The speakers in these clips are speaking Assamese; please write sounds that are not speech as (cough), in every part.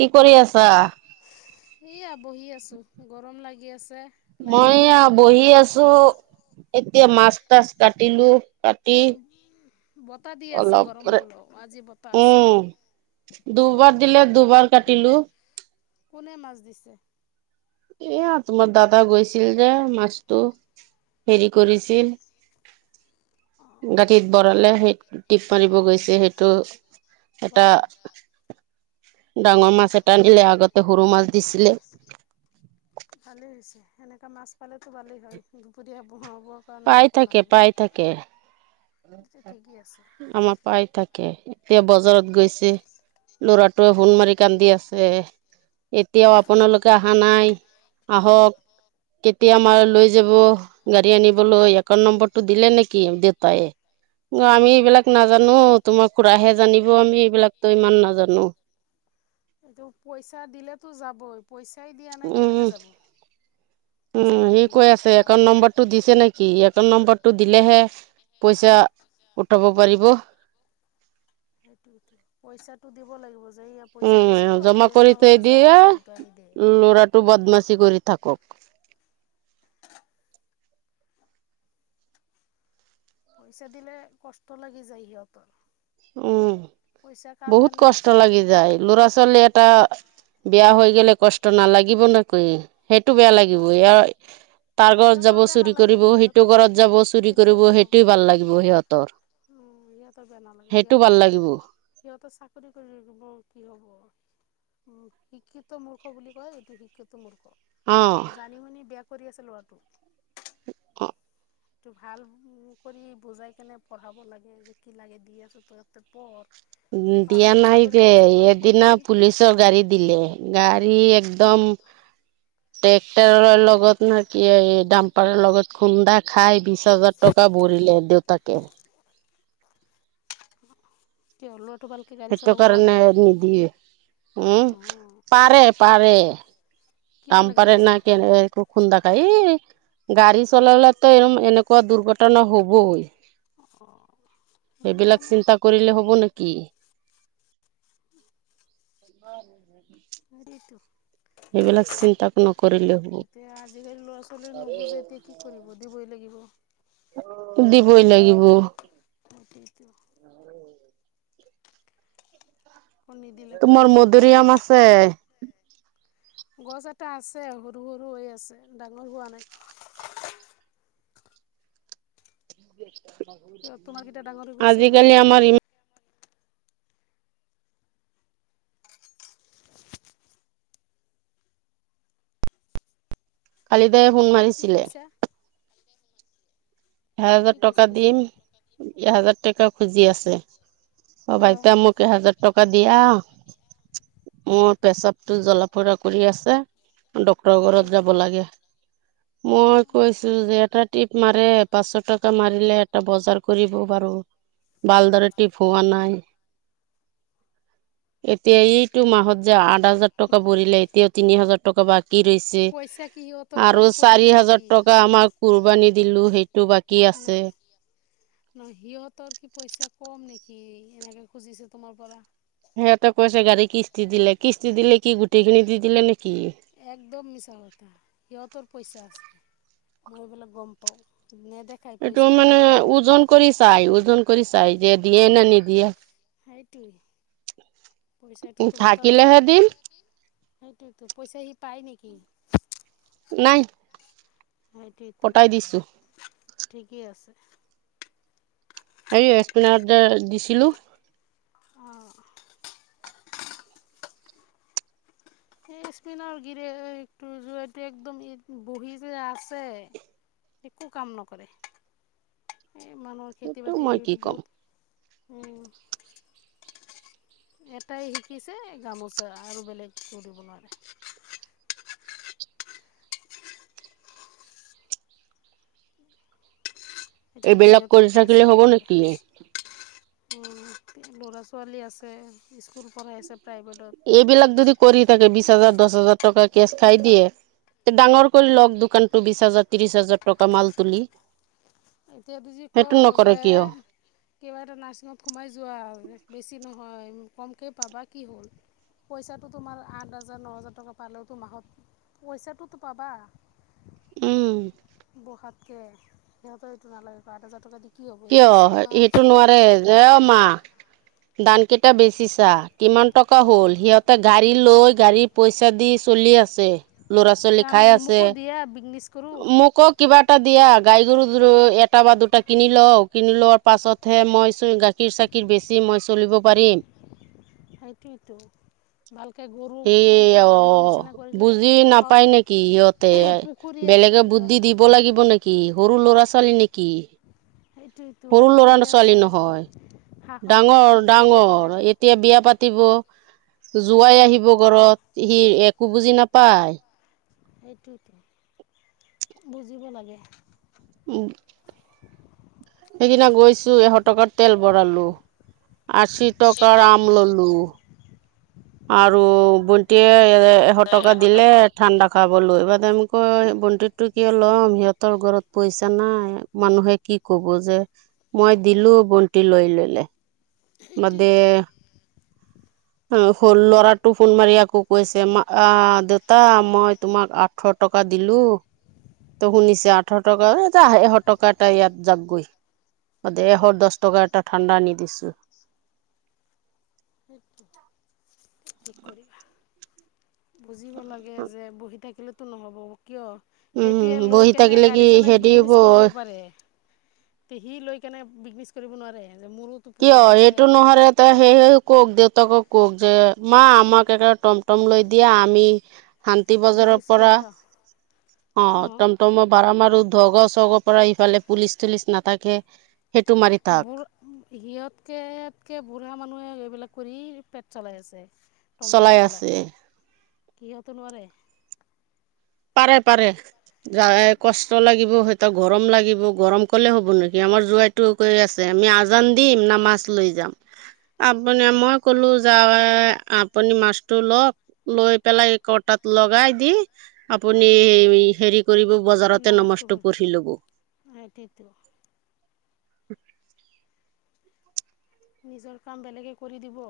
কি কৰি আছা? এয়া বহি আছোঁ, গৰম লাগি আছে। মই লাইনো এয়া নাই। বহি আছোঁ। এতিয়া মাছ তাছ কাটিলো, কাটি বতাহ দি আছে অলপ গৰম হ'লেও, আজি বত উম, দুবাৰ দিলে দুবাৰ কাটিলো। কোনে মাছ দিছে? এয়া তোমাৰ দাদা গৈছিল যে মাছটো। হেৰি কৰিছিল। গাঁঠিত বৰালে সেই টিপ মাৰিব গৈছে সেইটো। এটা পৰা, পৰা। ডাঙৰ মাছ এটা নিলে আগতে সৰু মাছ দিছিলে ভালেই হৈছে, এনেকা মাছ পালেটো ভালেই হয় দুপৰীয়া বোহা পাই থাকে, পাই থাকে। এতিয়া ঠিকেই আছে। আমাৰ পাই থাকে। সেয়া বজাৰত গৈছে লৰাটোৱে সোণ মাৰি কান্দি আছে এতিয়াও আপোনালোকে অহা নাই আহক কেতিয়া মাৰ লৈ যাব গাড়ী আনিবলৈ একাউণ্ট নম্বৰটো দিলে নেকি দেউতাইে (unintelligible) অ আমি এইবিলাক নাজানো তোমাৰ খুৰাহে জানিব আমি এইবিলাকতো ইমান নাজানোঁ (unintelligible) এইটো পইচা দিলেতো যাবই পইচাই দিয়া নাই উম কেনেকে যাব উম পইচা দিব সি লাগিব কৈ আছে যাওক একাউণ্ট গ'লে। নম্বৰটো দিছে নেকি একাউণ্ট নম্বৰটো দিলেহে পইচা উঠাব পাৰিব সেইটো পইচাটো দিব লাগিব যে ইয়া পইচা উম দিছোঁ জমা তে কৰি থৈ তহঁতে যা দিয়ে গাড়ীটো আনি দে লৰাটো বদমাচি কৰি থাকক পইচা দিলে কষ্ট লাগি যায়, সিহঁতৰ। উম, পইচা কাৰ বহুত কাৰণে কষ্ট লাগি যায়, ল'ৰা ছোৱালী এটা বেয়া হৈ গলে কষ্ট নালাগিব নেকি, সেইটো বেয়া লাগিব এ তাৰ ঘৰত যাব সিহঁতৰ বেয়া চুৰি নালাগে কৰিব, সেইটো সিহঁতৰ ঘৰত তেতিয়া যাব চুৰি তেতিয়া কৰিব গম পাব সেইটোৱেই ভাল লাগিব সিহঁতৰ। উম, সিহঁতেৰ বেয়া নালাগে সেইটো সিহঁতে, ভাল লাগিব সিহঁতেৰ চাকৰি কৰিব কি হ'ব। উম, শিক্ষিত মূৰ্খ বুলি কয়। এইটো শিক্ষিত মূৰ্খ অ জানি, শুনি ব কৰি আছে, ল'ৰটো। (unintelligible) টো, ভাল কৰি বুজাই কেনে পঢ়াব লাগে যে, কি লাগে দি আছো, তই পঢ়। দিয়া বাপেকে নাই চাকৰি যে কৰিছে তইয়ো এদিনা কৰিবি পুলিচৰ গাড়ী দিলে, গাড়ী একদম উম। ট্ৰেক্টৰৰ লগত ন, কি এই দাম্পাৰৰ লগত খুন্দা খাই বিশ হাজাৰ টকা ভৰি দেউতাকে। কিয় ভালকৈ গাড়ী সেইটো চলাব কাৰণে নোৱাৰে নিদিয়ে, উম, অঁ পাৰে, পাৰে। কিয় আাম এনেকৈ পাৰে কৰিছে ন, কি এক খুন্দা খায়। গাড়ী চলালেটো এনেকুৱা দুৰ্ঘটনা হ'বই। অঁ সেইটো সেইবিলাক মানে চিন্তা কৰিলে হ'ব, নেকি। (inaudible) (inaudible) (inaudible) সেইবিলাক চিন্তা নকৰিলে এতিয়া আজিকালি ল'ৰা ছোৱালীয়ে নুবুজে এতিয়া কি কৰিব দিবই লাগিব হ'ব। দিবই লাগিব। (inaudible) আকৌ নিদিলে তোমাৰ কৰিব খং মধুৰিআম আছে? গছ এটা আছে সৰু- সৰু হৈ আছে ডাঙৰ হোৱা নাই (unintelligible) কিয় তোমাৰকেইটা ডাঙৰ হৈ গৈছে আজিকালি আমাৰ ইম কালি তাইয়ে ফোন কি মাৰিছিলে। কৈছা কি এহেজাৰ টকা কৈছে পিছত দিম এহেজাৰ টকা খুজি আছে। অ, বা কিয় এতিয়া মোক এহেজাৰ টকা দিয়া। মোৰ পেচাবটো জোল ফুৰা কৰি আছে। ডক্তৰৰ ডক্তৰ ঘৰত যাব লাগে। মই কৈছো যে এটা ট্ৰিপ মাৰে পাঁচশ টকা মাৰিলে এটা বজাৰ কৰিব বাৰু ভালদৰে টিপ হোৱা নাই। এতিয়া এইটো মাহত যে, আ হাজাৰ টকা ভৰিলে, এতিও তিনি হাজাৰ টকা বা বাকী ৰৈছে পইচা কি সিহঁতৰ আৰু কম চাৰি পৰিলে হাজাৰ নেকি টকা আমাক কুৰবানী দিলো। সেইটো বাকী ন, আছে ন, সিহঁতৰ কি পইচা কম নেকি? কি, এনেকে খুজিছে তোমাৰ পৰা। সিহতে কৈছে গাড়ী কিষ্টি দিলে, কিস্তি দিলে কি গোটেই খিনি দি, দিলে নে একদম মিছা কথা, সিহঁতৰ পইচা আছে, মই সেইবিলাক গম পাওঁ। নেদেখায় এইটো পইচাটো মানে নেদেখায় ওজন কৰি চাই, ওজন কৰি চাই যে দিয়ে, নে, নিদিয়ে। সেইটোই। (inaudible) পইচাটো তোমাৰ ত, থাকিলেহে দিম সেইটো পইচা সি পাই নেকি? নাই। সেইটোৱেটো কটাই দিছো ঠিকেই আছে। এই স্পিনাৰড যে, দিছিলো। আহ। এই স্পিনৰ গিৰে জটো একদম বহি যে আছে একো কাম নকৰে। এ মানুহৰ খেতি - বাতি এইটো মই কি সেইটো ক'ম বহুত ও। (unintelligible) এটাই শিকিছেঁ গামোচা আৰু বেলেগ কৰিব নোৱাৰে। এতিয়াতো এইবিলাক সিহঁতে কৰি থাকিলে হব নেকি? উম ল'ৰা ছোৱালী আছে স্কুল পঢ়াই আছে। প্ৰাইভেটত এইবিলাক যদি কৰি থাকে বিশছ হাজাৰ দশ হাজাৰ টকা কেচ খাই দিয়ে। ডাঙৰ কৰি লওঁক দোকানতটো বিশ হাজাৰ ত্ৰিশ হাজাৰ টকা মাল তুলি। এতিয়া ত যি ক সেইটো নকৰে যে কিয়? কিবা এটা নাৰ্ছিঙত সোমাই যোৱা। বেছি নহয় কমকৈ পাবা, কি হ'ল? পইচাটো তোমাৰ আঠ হাজাৰ ন হাজাৰ টকা পালেওতো মাহত পইচাটোতো পাবা। উম বহাতকে সিহঁতৰ এইটো নালাগে আঠ হাজাৰ টকা দি কি হ'ব কিয়? এতিয়া ছয়মাহ ইটো নোৱাৰে যে এ অ মা। ধান কেইটা বেচিছা কিমান টকা হ'ল? সিহঁতে গাড়ীৰ লৈ গাড়ী পইচা দি চলি আছে। ল'ৰা-ছোৱালী খাই আছে, মোকো দিয়া বিজনেছ কৰোঁ মোকো কিবা এটা দিয়া গাই গৰু এটা বা দুটা কিনি লওঁ, কিনি লোৱাৰ পাছতহে মই চুই গা কিৰ চাকিৰ বেছি মই চলিব পাৰিম। সেইটোৱেটো। ভালকে গৰু সেই অ ফ্ৰামৰ নিচিনা কৰিলে বুজি নাপায় নেকি সিহঁতে হাঁহৰ পুখুৰী আছে বেলেগে সিহ বুদ্ধি দিব লাগিব নেকি? সৰু ল'ৰা-ছোৱালী নেকি? সেইটোৱেটো সৰু ল'ৰা পুখুৰী ছোৱালী আছে। নহয় হাঁহৰ ফাৰ্ম ডাঙৰ, এটা খুলিব পাৰে ডাঙৰ এতিয়া বিয়া পাতিব। জোৱাই আহিব ঘৰত, সি একো বুজি নাপায়। সেইটোৱেটো, বুজিব লাগে। উম। সেইদিনা গৈছোঁ, এশ টকাৰ তেল ভঁৰালো। আশী টকাৰ আম ল'লো। আৰু ভণ্টিয়ে এশ টকা দিলে ঠাণ্ডা খাবলৈ, (unintelligible) কয়, বন্ধনটো কিয় ল'ম, সিহঁতৰ ঘৰত পইচা নাই, মানুহে কি ক'ব যে মই দিলো ভণ্টি লৈ ল'লে, বাদে সেইটোৱেতো ল সৰু ল'ৰাটো ফোন মাৰি আকৌ কৈছে, মা আ, দেউতা মই তোমাক আঠশ টক কা দিলো, ত' শুনিছে আঠশ টকা এ যা এশ টকা এটা ইয়াত যাগৈ। দেৰশ দহ টকা এটা ঠাণ্ডা নি দিছোঁ। সেইতো, কি কৰিবা? বুজিব লাগে, যে বহি থাকিলেতো নহ'ব। কিয়? সেইটোয়ে লৈ বহি কিনে থাকিলে কি গাড়ী চলাই হেৰি বিদনেচ কৰিব হ'ব পাৰে। তে সি লৈ কিনে বিদনেচ কৰিব নোৱাৰে? যে মোৰোতো কিয়? পৰিয়াল আছে এইটো নহ'লে এটা সেই কওক দেউতাকক কওক, যে মা আমাক এখন তমতম লৈ দিয়া আমি শান্তি বজাৰৰ বিজনেছ পৰা। কৰি খাওঁ অ, অঁ তমতমৰ ভাঢ়া মাৰো। ধগ চগ পৰা ইফালে পুলিচ তুলিচ নাথাকে। সেইটো মাৰি থাক বোৰ। সিহঁতটকে এতকে বুঢ়া মানুহে এইবিলাক কৰি পেট চলাই আছে। চলাই আছে। সিহঁতো নোৱাৰে। পাৰে পাৰে, কষ্ট লাগিব তাতে গৰম লাগিব গৰম কলে হ'ব নেকি? আমাৰ মোৰ জোৱাইটোই কৈ আছে আমি আজান দিম না মাছ লৈ যাম। আপুনি মই ক'লো জাৱাই আপুনি মাছটো ল'ক লৈ পেলাই। লগাই দি, আপুনি হেৰিক কৰিব বজাৰতে নামাজটো নমাজটো পঢ় পঢ়ি ল'ব। (inaudible) সেইটোৱেতো নিজৰ কাম বেলেগে কৰি দিব।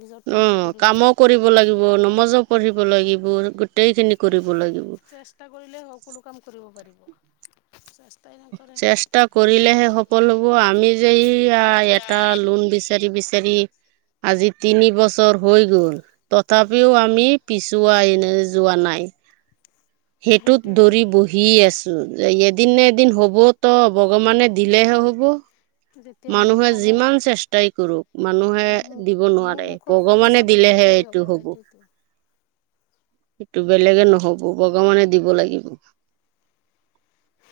নিজৰটো অ, নিজে কৰিব কামো লাগিব কৰিব লাগিব, নমাজো পঢ়িব লাগিব, গোটেই খিনি কৰিব লাগিব চেষ্টা কৰিলে সকলো কাম কৰিব পাৰিব। নকৰে চেষ্টা কৰিলেহে সফল হ'ব। আমি যে ইয়া এটা লোন বিচ চাৰি বিচাৰি। আজি তিনি বছৰ হৈ গ'ল, তথাপিও আমি পিছুৱাই এনে যোৱা নাই। সেইটোত সেইটোৱেতো ধৰি বহি আছোঁ। এদিন নে এদিন হ'বতো, ভগৱানে দিলেহে হ'ব। যেতিয়া মোৰ মানুহে ফালে যিমান চেষ্টাই কৰোঁক মানুহে মোক দিব মোৰ নোৱাৰে। মুখৰ ফালে ভগৱানে চাব দি তেতিয়াই হ'ব সেইটোৱেতো। সেইটো বেলেগে নহ'ব ভগৱানে দিব লাগিব।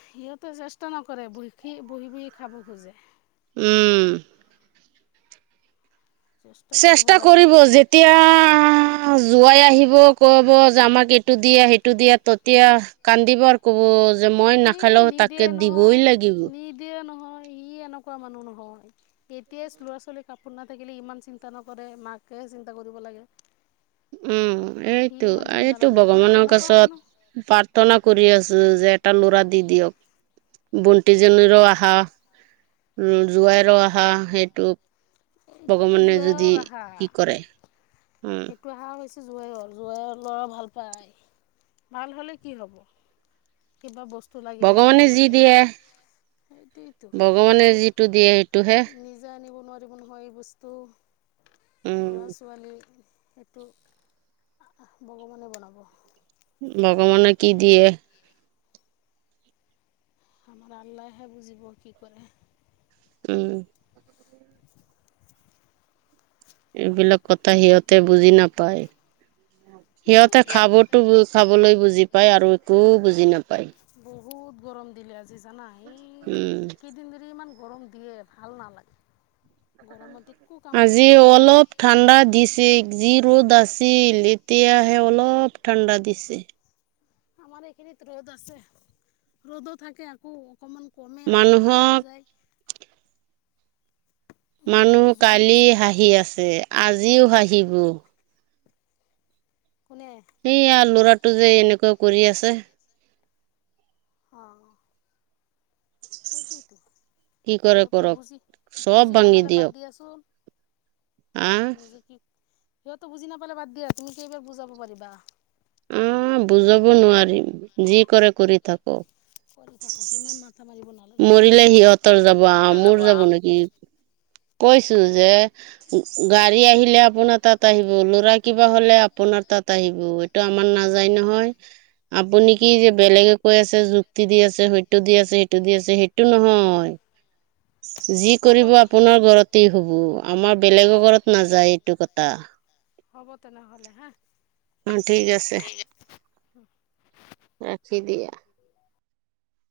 সিহঁতে চেষ্টা নকৰে বইখি বহি বহি খাব খোজে। উম। চেষ্টা কৰিব যেতিয়া অ, জোৱাইয়ে আহিব ক'ব যে, আমাক এইটো দিয়া, সেইটো দিয়া, তেতিয়া কান্দিব আৰু ক'ব যে মই এই নাখালেও তাকে নিদিয়ে দিবই নহয় লাগিব। নিদিয়ে তেতিয়াই ল'ৰা-ছোৱালীৰ কাপোৰ নাথাকিলে ইমান চিন্তা নকৰে, মাকেহে চিন্তা কৰিব লাগে। উম, সি এইটো, ইমান চিন্তা এইটো নকৰে ভগৱানৰ কেনেকুৱা মানুহ কাছত প্ৰাৰ্থনা কৰি আছোঁ যে, এটা ল'ৰা দি দিয়ক। বন্তিজনীৰো আশা। উম জোৱাইৰো আশা সেইটো। এইটোতো ভগৱানে যদি জোৱাইৰ আশা। কি কৰে উম, সেইটো আশা হৈছে জোৱাইৰ (inaudible) জোৱাইৰ ল'ৰা ভাল পায়। ভাল হ'লে কি হ'ব? কিবা বস্ তু লাগিলে দিব ভগৱানে যি লাগে। দিয়ে সেইটোৱে তো, এইটো ভগৱানে যিটো দিয়ে সেইটোহে নিজে আনিব দিব নহয় এই বস্তু, উম, ল'ৰা-ছোৱালী সেইটো ভগৱানে বনাব। ভগৱানে কি দিয়ে? আমাৰ আল্লাহ হে বুজিব কি কৰে। উম। এইবিলাক কথা সিহঁতে বুজি নাপায়। সিহঁতে খাবতো বুজ খাবলৈ বুজি পায় আৰু একো বুজি নাপায়। বহুত গৰম দিলে আজি জানা? সেই উম, কেইদিন ধৰি ইমান গৰম দিয়ে, ভাল নালাগে। গৰমতে আজি অলপ ঠাণ্ডা দিছ যিক যি ৰ'দ আছিল, এতিয়াহে অলপ ঠাণ্ডা দিছে। আমাৰ এইখিনিত ৰ'দ আছে। ৰ'দো থাকে, আকৌ অকমান কমে আকৌ বাঢ়ি মানুহক যায়। মানুহ গাটো জ্বলি কালি আছে মোৰ হাঁহি আছে, আজিও হাঁহিব। কোনে সেয়া ল'ৰাটো যে এনেকুৱা কৰি আছে। হ। সেইটোৱে তো কি কৰে সিহঁত কৰক বুজি, চব বুজি ভাঙি নাপালে দিয়ক বাদ দিয়াচোন। আহ নিজে কি, সিহঁতে বুজি নাপালে বাদ দিয়া তুমি কেইবাৰ বুজাব পাৰিবা। উম বুজাব নোৱাৰিম, যি কৰে কৰি থাকক। কৰি থাকক, কিমান মা মৰিলে সিহঁতৰ যাব, আ মোৰ যাব নেকি? কৈছো যে, উ গাড়ী আহিলে আপোনাৰ তাত আহিব ল'ৰা কিবা হলে আপোনাৰ তাত আহিব এইটো আমাৰ নাযায়। নহয় আপুনি কি যে বেলেগে কৈ আছে যুক্তি দি আছে, সেইটো দি আছে সিটো দি আছে সেইটো নহয় যি কৰিব হ'ব আপোনাৰ ঘৰতেই হ'ব আমাৰ বেলেগৰ ঘৰত নাযায় এইটো কতা হ'ব তেনেহ'লে হা। অ ঠিক আছে। (inaudible) ৰাখি দিয়া।